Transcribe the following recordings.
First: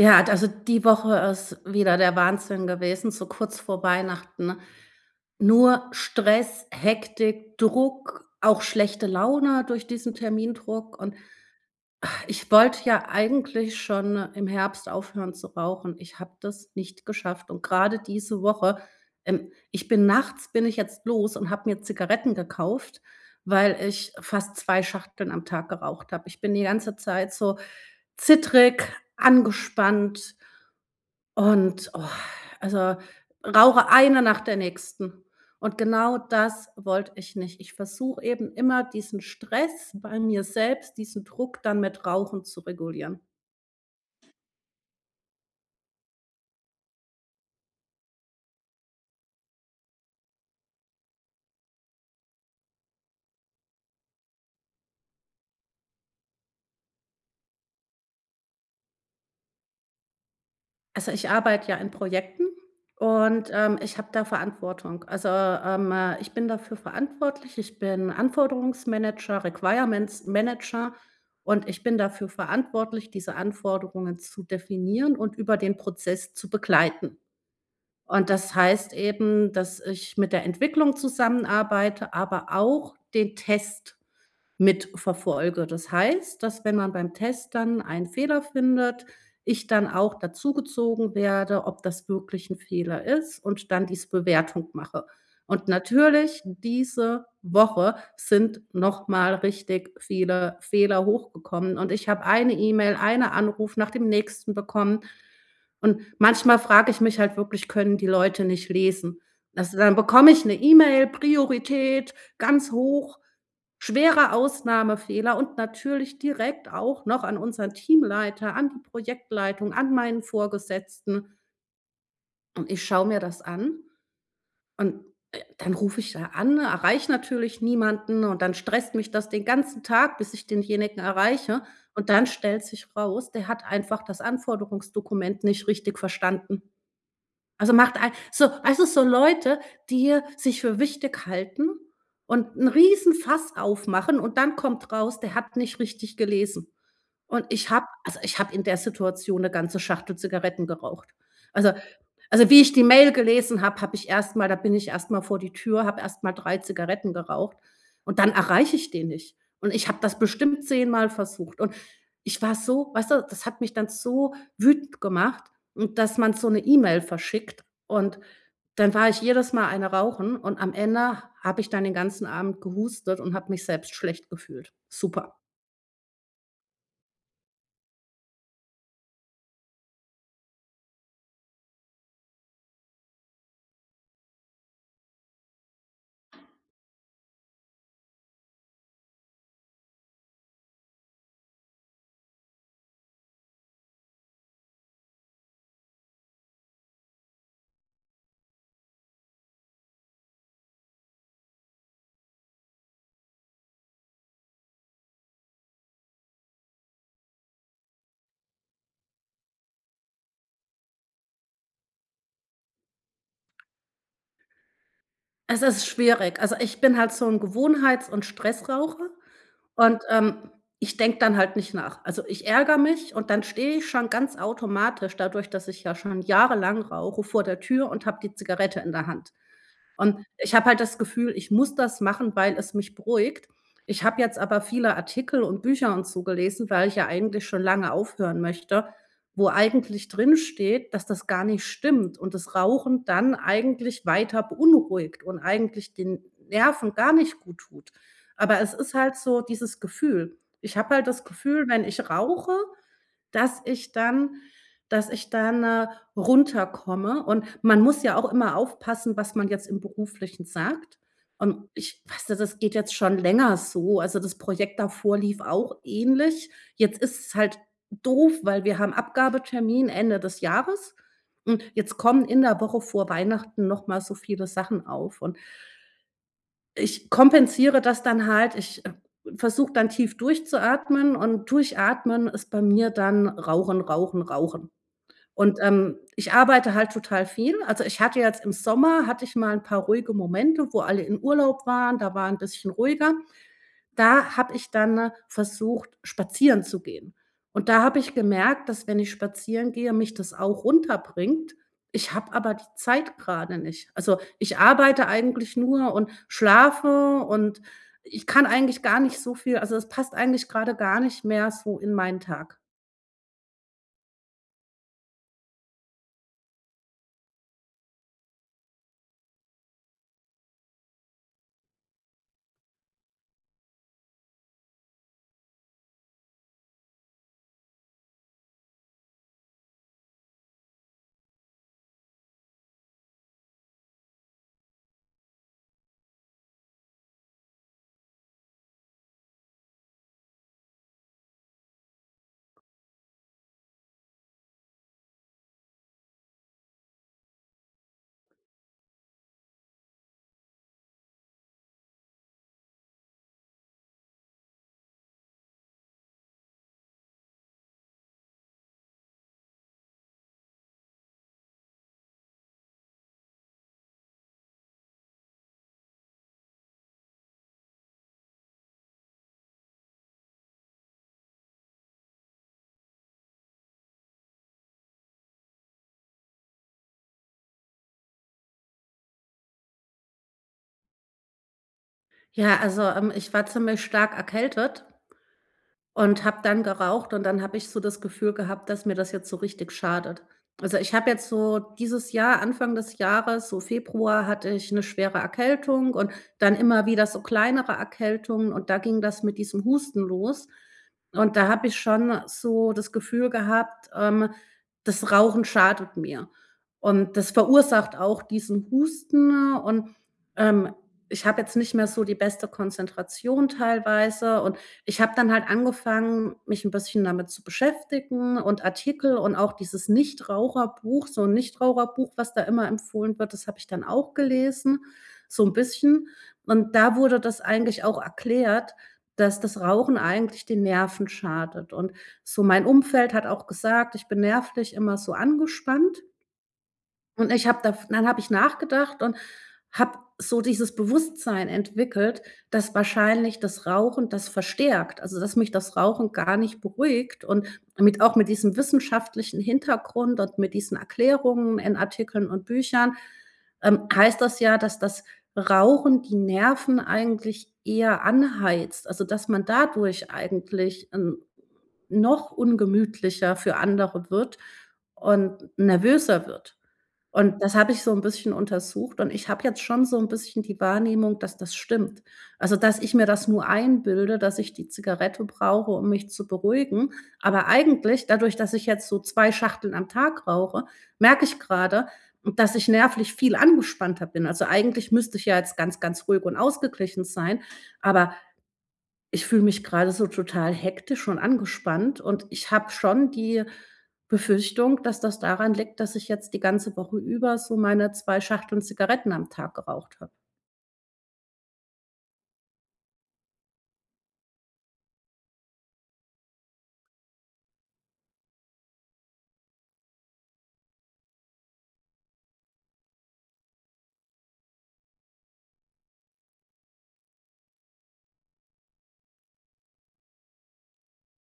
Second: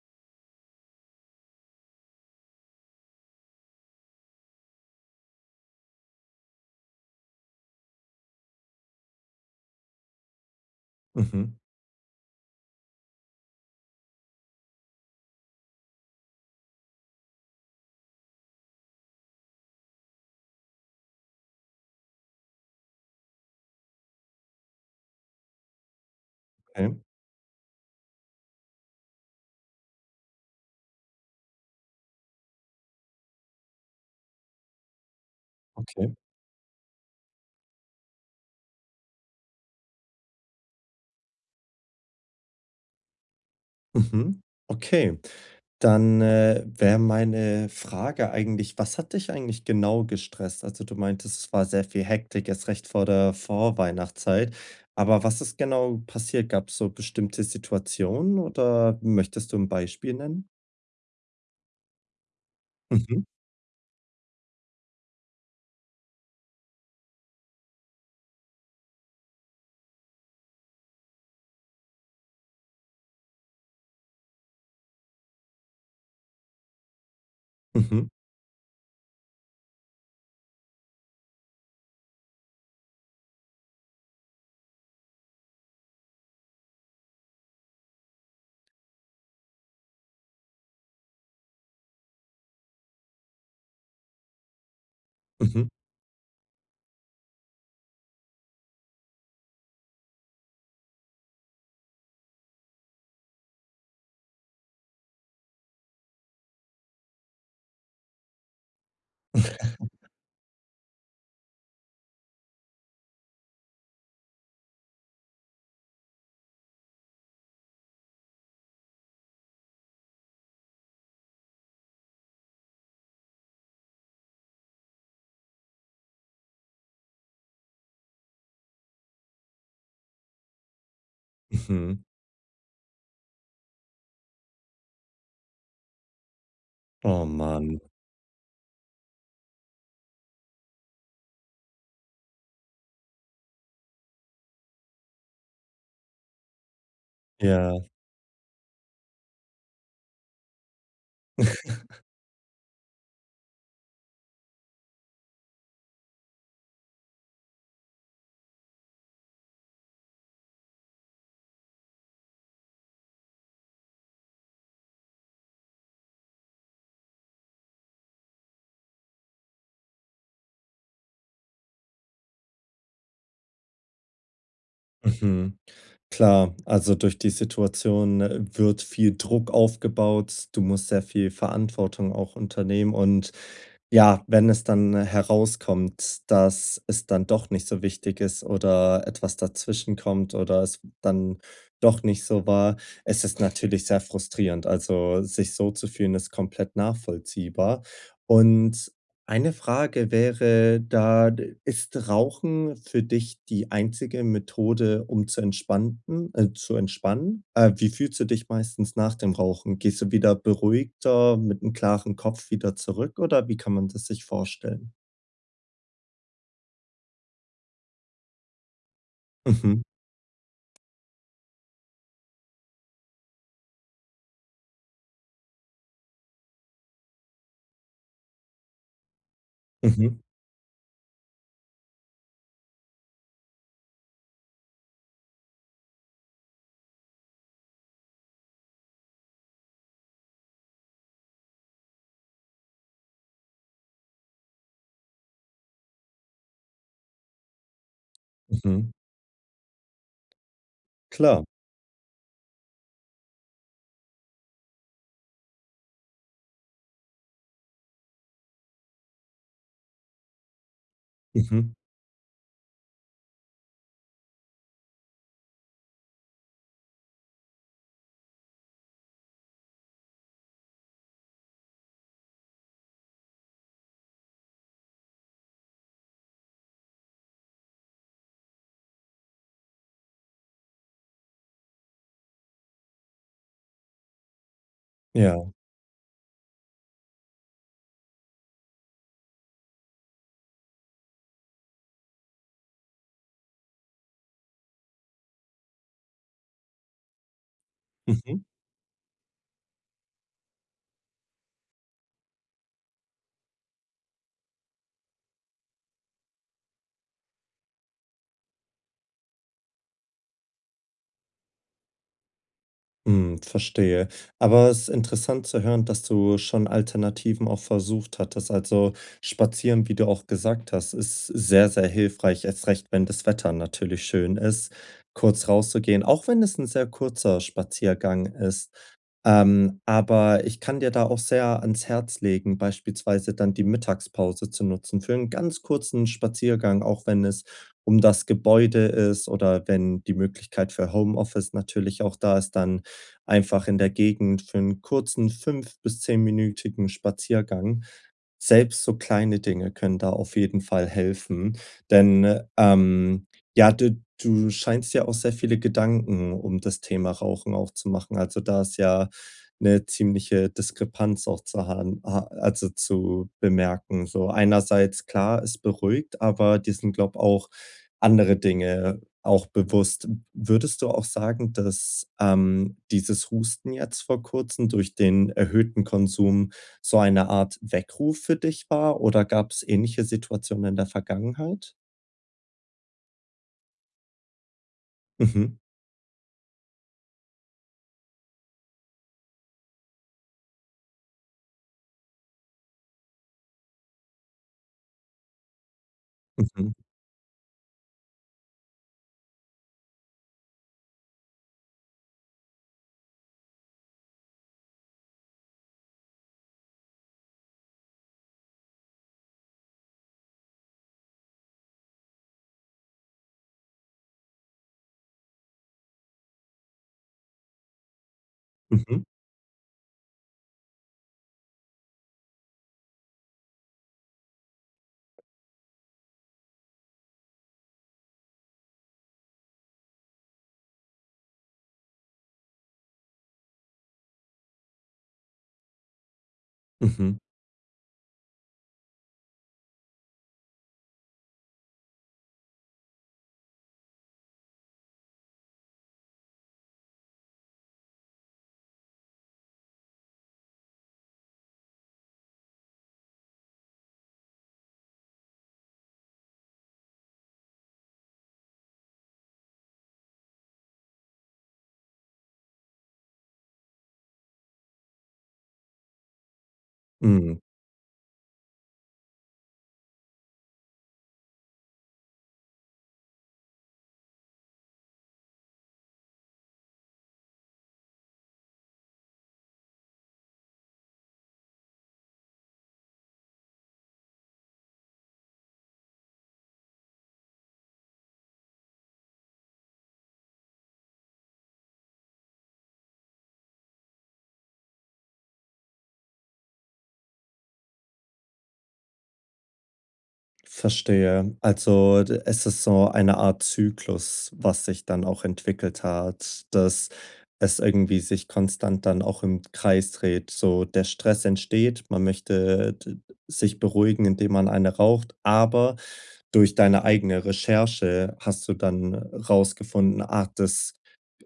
Ja, d also die Woche ist wieder der Wahnsinn gewesen, so kurz vor Weihnachten, nur Stress, Hektik, Druck, auch schlechte Laune durch diesen Termindruck. Und, Mhm. ah, ich wollte ja eigentlich schon im Herbst aufhören zu rauchen. Ich habe das nicht geschafft und grade diese Woche, ähm, ich bin nachts bin ich jetzt los und habe mir Zigaretten gekauft, weil ich fast 2 Schachteln am Tag geraucht habe. Ich bin die ganze Okay. Zeit so zittrig, angespannt und, oh also, rauche eine nach der nächsten. Und Okay. genau das wollte ich nicht. Ich versuche eben immer, diesen Stress bei mir selbst, diesen Druck, dann mit Rauchen zu regulieren. Mhm, okay. Dann, äh, wäre meine Frage eigentlich: „Was hat dich eigentlich genau gestresst?“ Also, du meintest, es war sehr viel Hektik erst recht vor der Vorweihnachtszeit, aber was ist genau passiert? Gab's so bestimmte Situationen oder möchtest du 'n Beispiel nennen? Also, ich arbeite ja in Projekten Mhm. und, ähm, ich habe da Verantwortung. Also, ähm, ich bin dafür verantwortlich. Ich bin Anforderungsmanager, Requirements-Manager, und ich bin dafür verantwortlich, diese Anforderungen zu definieren und über den Prozess zu begleiten. Mhm. Und das heißt eben, dass ich mit der Entwicklung zusammenarbeite, aber auch den Test mit verfolge. Das heißt, dass wenn man beim Test dann einen Fehler findet, ich dann auch dazugezogen werde, ob das wirklich 'n Fehler ist und dann diese Bewertung mache. Und, Mhm. natürlich, diese Woche sind noch mal richtig viele Fehler hochgekommen, und ich habe eine E-Mail, eine Anruf nach dem nächsten bekommen. Und manchmal frage ich mich halt wirklich: Können die Leute nicht lesen? Also dann bekomme ich 'ne E-Mail, Priorität ganz hoch, „schwerer Ausnahmefehler“ und natürlich direkt auch noch an unseren Teamleiter, an die Projektleitung, an meinen Vorgesetzten. Und ich schaue mir das an und, äh, dann ruf ich da an, erreiche natürlich niemanden und dann stresst mich das den ganzen Tag, bis ich denjenigen erreiche. Mhm. Und dann stellt sich raus, der hat einfach das Anforderungsdokument nicht richtig verstanden. Oh Also man. macht ei so also, so Leute, die sich für wichtig halten und 'n Riesenfass aufmachen und dann kommt raus, der hat nicht richtig gelesen. Und ich habe Ja. also, ich habe in der Situation 'ne ganze Schachtel Zigaretten geraucht. Also also wie ich die Mail gelesen habe, habe ich erst mal da bin ich erst mal vor die Tür, habe erst mal 3 Zigaretten geraucht und dann erreiche ich den nicht. Und ich habe das bestimmt zehnmal versucht. Und ich war so weißt du, das hat mich dann so wütend gemacht und, dass man so 'ne E-Mail verschickt. Und dann war ich jedes Mal eine rauchen und am Ende habe ich dann den ganzen Abend gehustet und habe mich selbst schlecht gefühlt. Super. Mhm. Klar, also, durch die Situation, äh, wird viel Druck aufgebaut. Du musst sehr viel Verantwortung auch unternehmen und ja, wenn es dann herauskommt, dass es dann doch nicht so wichtig ist, oder etwas dazwischen kommt oder es dann doch nicht so war es ist natürlich sehr frustrierend. Also, sich so zu fühlen, ist komplett nachvollziehbar. Und eine Frage wäre da, ist Rauchen für dich die einzige Methode, um zu entspannten äh, zu entspannen? Äh, wie fühlst du dich meistens nach dem Rauchen? Gehst du wieder beruhigter, mit 'nem klaren Kopf wieder zurück oder wie kann man das sich vorstellen? Es ist schwierig. Also, ich bin halt so 'n Gewohnheits und Stressraucher Mhm. und, ähm, ich denke dann halt nicht nach. Also, ich ärgere mich und dann stehe ich schon ganz automatisch dadurch, dass ich ja schon jahrelang rauche vor der Tür und habe die Zigarette in der Hand. Mhm. Und ich habe halt das Gefühl, ich muss das machen, weil es mich beruhigt. Ich habe jetzt aber viele Artikel und Bücher und so gelesen, weil ich ja eigentlich schon lange aufhören möchte, wo eigentlich drinsteht, dass das gar nicht stimmt und das Rauchen dann eigentlich weiter beunruhigt und eigentlich den Nerven gar nicht gut tut. Aber es Mhm. ist halt so dieses Gefühl. Ich habe halt das Klar. Gefühl, wenn ich rauche, dass ich dann dass ich dann, äh, runterkomme. Und man muss ja auch immer aufpassen, was man jetzt im Beruflichen sagt. Und Mhm. ich weißte, das geht jetzt schon länger so. Also, das Projekt davor lief auch ähnlich. Jetzt ist es halt doof, weil wir haben Abgabetermin Ende des Jahres. Hm, jetzt kommen in der Woche vor Weihnachten noch mal so viele Sachen auf. Und ich kompensiere das dann halt. Ich, äh, versuche dann tief durchzuatmen und durchatmen ist bei mir dann rauchen, rauchen, rauchen. Ja. Und, ähm, ich arbeite halt total viel. Also, ich hatte jetzt im Sommer, hatte ich mal 'n paar ruhige Momente, wo alle in Urlaub waren, da war 'n bisschen ruhiger. Da habe ich dann, äh, versucht, spazieren zu gehen. Und da habe ich Mhm. gemerkt, dass wenn ich spazieren gehe, mich das auch runterbringt. Ich habe aber die Zeit gerade nicht. Also, ich arbeite eigentlich nur und schlafe und ich kann eigentlich gar nicht so viel also, es passt eigentlich gerade gar nicht mehr so in meinen Tag. Hm. Verstehe, aber es ist interessant zu hören, dass du schon Alternativen auch versucht hattest. Also, spazieren, wie du auch gesagt hast, ist sehr, sehr hilfreich, erst recht, wenn das Wetter natürlich schön ist, kurz rauszugehen, auch wenn es 'n sehr kurzer Spaziergang ist. Ähm, aber ich kann dir da auch sehr ans Herz legen, beispielsweise dann die Mittagspause zu nutzen für 'n ganz kurzen Spaziergang, auch wenn es um das Gebäude ist, oder wenn die Möglichkeit für Homeoffice natürlich auch da ist, dann einfach in der Gegend für 'n kurzen fünf bis zehnminütigen Spaziergang. Selbst so kleine Dinge können da auf jeden Fall helfen, denn, ähm, ja, du du scheinst dir auch sehr viele Gedanken um das Thema Rauchen auch zu machen. Also, da ist ja 'ne ziemliche Diskrepanz, auch zu haben a also zu bemerken. So einerseits klar, es beruhigt, aber dir sind glaube auch andere Dinge auch bewusst. Würdest du auch sagen, dass, ähm, dieses Husten jetzt vor Kurzem durch den erhöhten Konsum so eine Art Weckruf für dich war oder gab's ähnliche Situationen in der Vergangenheit? Ja, also, ähm, ich war ziemlich stark erkältet Mhm. und habe dann geraucht und dann habe ich so das Gefühl gehabt, dass mir das jetzt so richtig schadet. Also, ich habe jetzt so dieses Jahr Anfang des Jahres, so Februar, hatte ich 'ne schwere Erkältung und dann Mhm. immer wieder so kleinere Erkältungen, und da ging das mit diesem Husten los. Und da habe ich schon so das Gefühl gehabt, ähm: Das Rauchen schadet mir. Und das verursacht auch diesen Husten und, ähm, ich habe jetzt nicht mehr so die beste Konzentration teilweise, und ich habe dann halt angefangen, mich 'n bisschen damit zu beschäftigen und Mhm. Artikel und auch dieses Nichtraucherbuch, so 'n Nichtraucherbuch, was da immer empfohlen wird, das habe ich dann auch gelesen so 'n bisschen. Und da wurde das eigentlich auch erklärt, dass das Rauchen eigentlich den Nerven schadet. Und so mein Umfeld hat auch gesagt, ich bin nervlich immer so angespannt. Mhm. Und ich habe daf dann habe ich nachgedacht und habe so dieses Bewusstsein entwickelt, dass wahrscheinlich das Rauchen das verstärkt, also dass mich das Rauchen gar nicht beruhigt. Und mit auch mit diesem wissenschaftlichen Hintergrund und mit diesen Erklärungen in Artikeln und Büchern, ähm heißt das ja, dass das Rauchen die Nerven eigentlich eher anheizt, also dass man dadurch eigentlich n noch ungemütlicher für andere wird und nervöser wird. Mhm. Und das habe ich so 'n bisschen untersucht, und ich habe jetzt schon so 'n bisschen die Wahrnehmung, dass das stimmt, also dass ich mir das nur einbilde, dass ich die Zigarette brauche, um mich zu beruhigen. Aber eigentlich dadurch, dass ich jetzt so 2 Schachteln am Tag rauche, merke ich gerade, dass ich nervlich viel angespannter bin. Also, eigentlich müsste ich ja jetzt ganz, ganz ruhig und ausgeglichen sein, aber ich fühle mich gerade so total hektisch und angespannt, und ich habe schon die Befürchtung, dass das daran liegt, dass ich jetzt die ganze Woche über so meine 2 Schachteln Zigaretten am Tag geraucht habe. Verstehe, also d es ist so eine Art Zyklus, was sich dann auch entwickelt hat, dass es irgendwie sich konstant dann auch im Kreis dreht. So, der Stress entsteht, man möchte d sich beruhigen, indem man eine raucht, aber durch deine eigene Recherche hast du dann rausgefunden, ah, das,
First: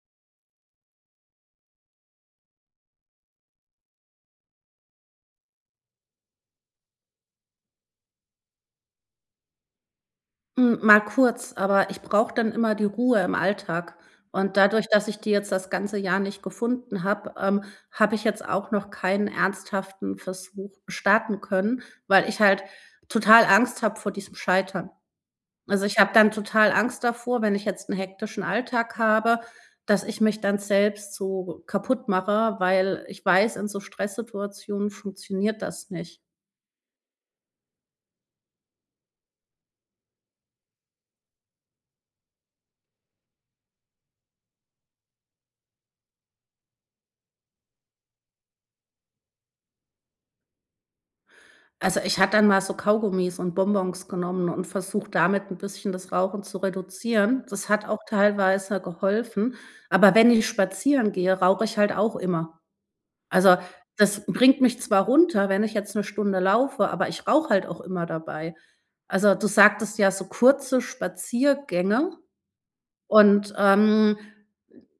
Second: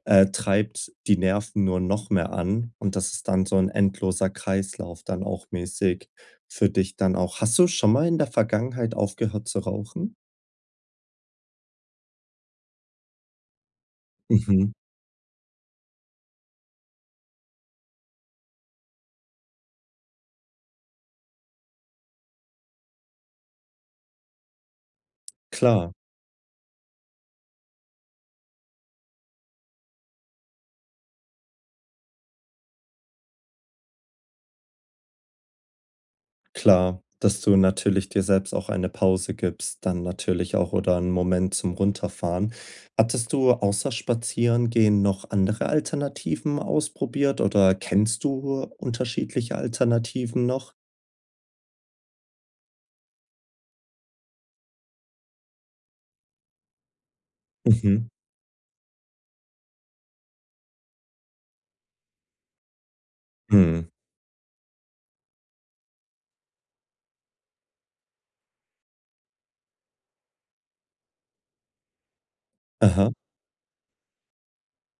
äh, treibt die Nerven nur noch mehr an, und das ist dann so 'n endloser Kreislauf dann auch mäßig für dich dann auch. Hast du schon mal in der Vergangenheit aufgehört zu rauchen? Hm, mal kurz, aber ich brauche dann immer die Ruhe im Alltag. Und Mhm. dadurch, dass ich die jetzt das ganze Jahr nicht gefunden habe, ähm, habe ich jetzt auch noch keinen ernsthaften Versuch starten können, weil ich halt total Angst habe vor diesem Scheitern. Also, Klar. ich habe dann total Angst davor, wenn ich jetzt 'n hektischen Alltag habe, dass ich mich dann selbst so kaputtmache, weil ich weiß, in so Stresssituationen funktioniert das nicht. Klar, dass du natürlich dir selbst auch eine Pause gibst, dann natürlich auch, oder 'nen Moment zum Runterfahren. Hattest du außer Spazierengehen noch andere Alternativen ausprobiert, oder kennst du unterschiedliche Alternativen noch? Also, ich hatte dann mal so Kaugummis und Bonbons genommen und versucht, damit 'n bisschen das Rauchen zu reduzieren. Das hat auch Mhm. teilweise geholfen, aber wenn ich spazieren gehe, rauche ich halt auch immer. Also, Mhm. das bringt mich zwar runter, wenn ich jetzt 'ne Stunde laufe, aber ich rauche halt auch immer dabei. Also, du sagtest ja so kurze Spaziergänge. Aha. Und, ähm,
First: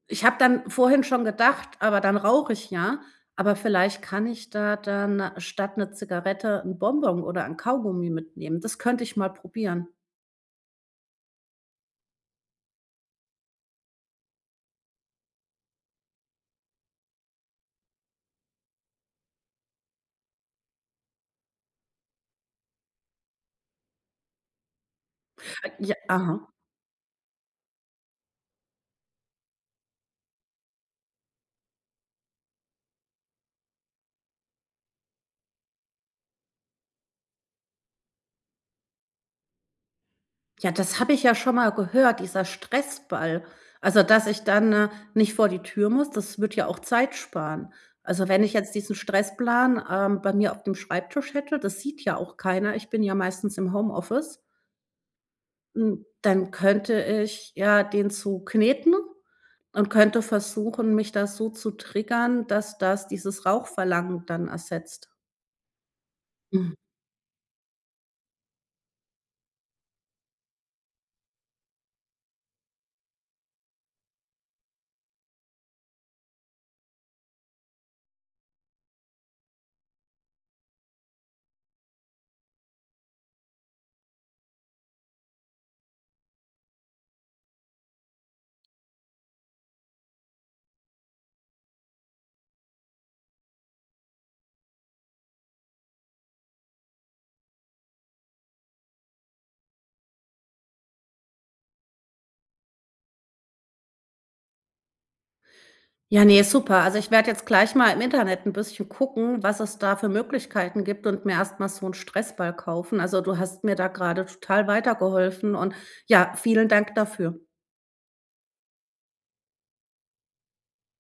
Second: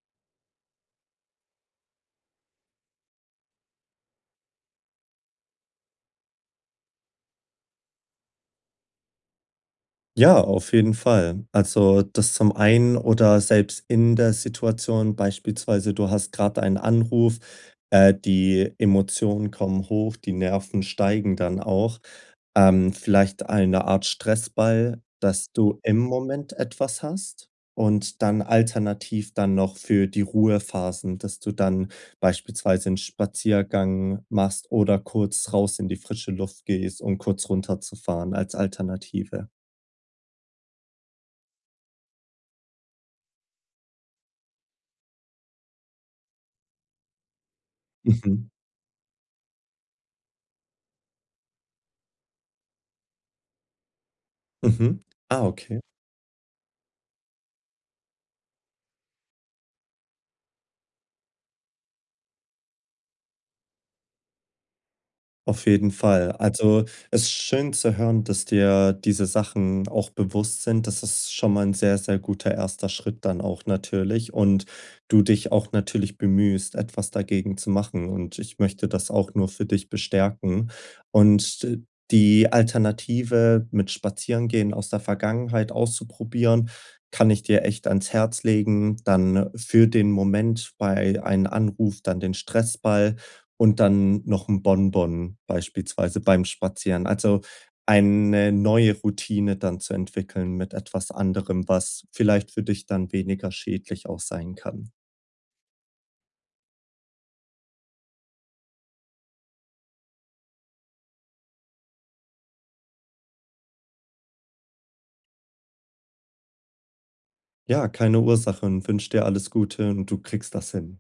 ich habe dann vorhin schon gedacht: „Aber dann rauche ich ja“, aber vielleicht kann ich da dann statt 'ne Zigarette 'n Bonbon oder 'n Kaugummi mitnehmen. Das könnte ich mal probieren. Ja, auf jeden Fall. Also, das zum einen oder selbst in der Situation, beispielsweise, du hast gerade einen Anruf, äh, die Emotionen kommen hoch, die Nerven steigen dann auch. Ähm, vielleicht eine Art Stressball, dass du Ja. im Aha. Moment etwas hast und dann alternativ dann noch für die Ruhephasen, dass du dann beispielsweise 'n Spaziergang machst oder kurz raus in die frische Luft gehst, um kurz runterzufahren als Alternative. Ja, das habe ich ja schon mal gehört, dieser Stressball also, dass ich dann nicht vor die Tür muss, das würde ja auch Zeit sparen. Also, wenn Mhm. ich jetzt diesen Stressplan, ähm, bei mir auf dem Schreibtisch hätte das sieht ja auch keiner, ich bin ja meistens im Homeoffice. Mhm. Ah, okay. Hm, dann könnte ich ja den zukneten und könnte versuchen, mich da so zu triggern, dass das dieses Rauchverlangen dann ersetzt. Auf jeden Fall. Mhm. Also, es ist schön zu hören, dass dir diese Sachen auch bewusst sind. Das ist schon mal 'n sehr, sehr guter erster Schritt dann auch natürlich und du dich auch natürlich bemühst, etwas dagegen zu machen, und ich möchte das auch nur für dich bestärken. Und d die Alternative mit Spazierengehen aus der Vergangenheit auszuprobieren, kann ich dir echt ans Herz legen, dann für den Moment bei einen Anruf dann den Stressball, und dann noch 'n Bonbon beispielsweise beim Spazieren. Also, eine neue Routine dann zu entwickeln mit etwas anderem, was vielleicht für dich dann weniger schädlich auch sein kann. Ja, ne, super. Also, ich werde jetzt gleich mal im Internet 'n bisschen gucken, was es da für Möglichkeiten gibt und mir erstmal so 'n Stressball kaufen. Also, du hast mir da gerade total weitergeholfen, und, ja, vielen Dank dafür. Ja, keine Ursachen, und wünsche dir alles Gute, und du kriegst das hin.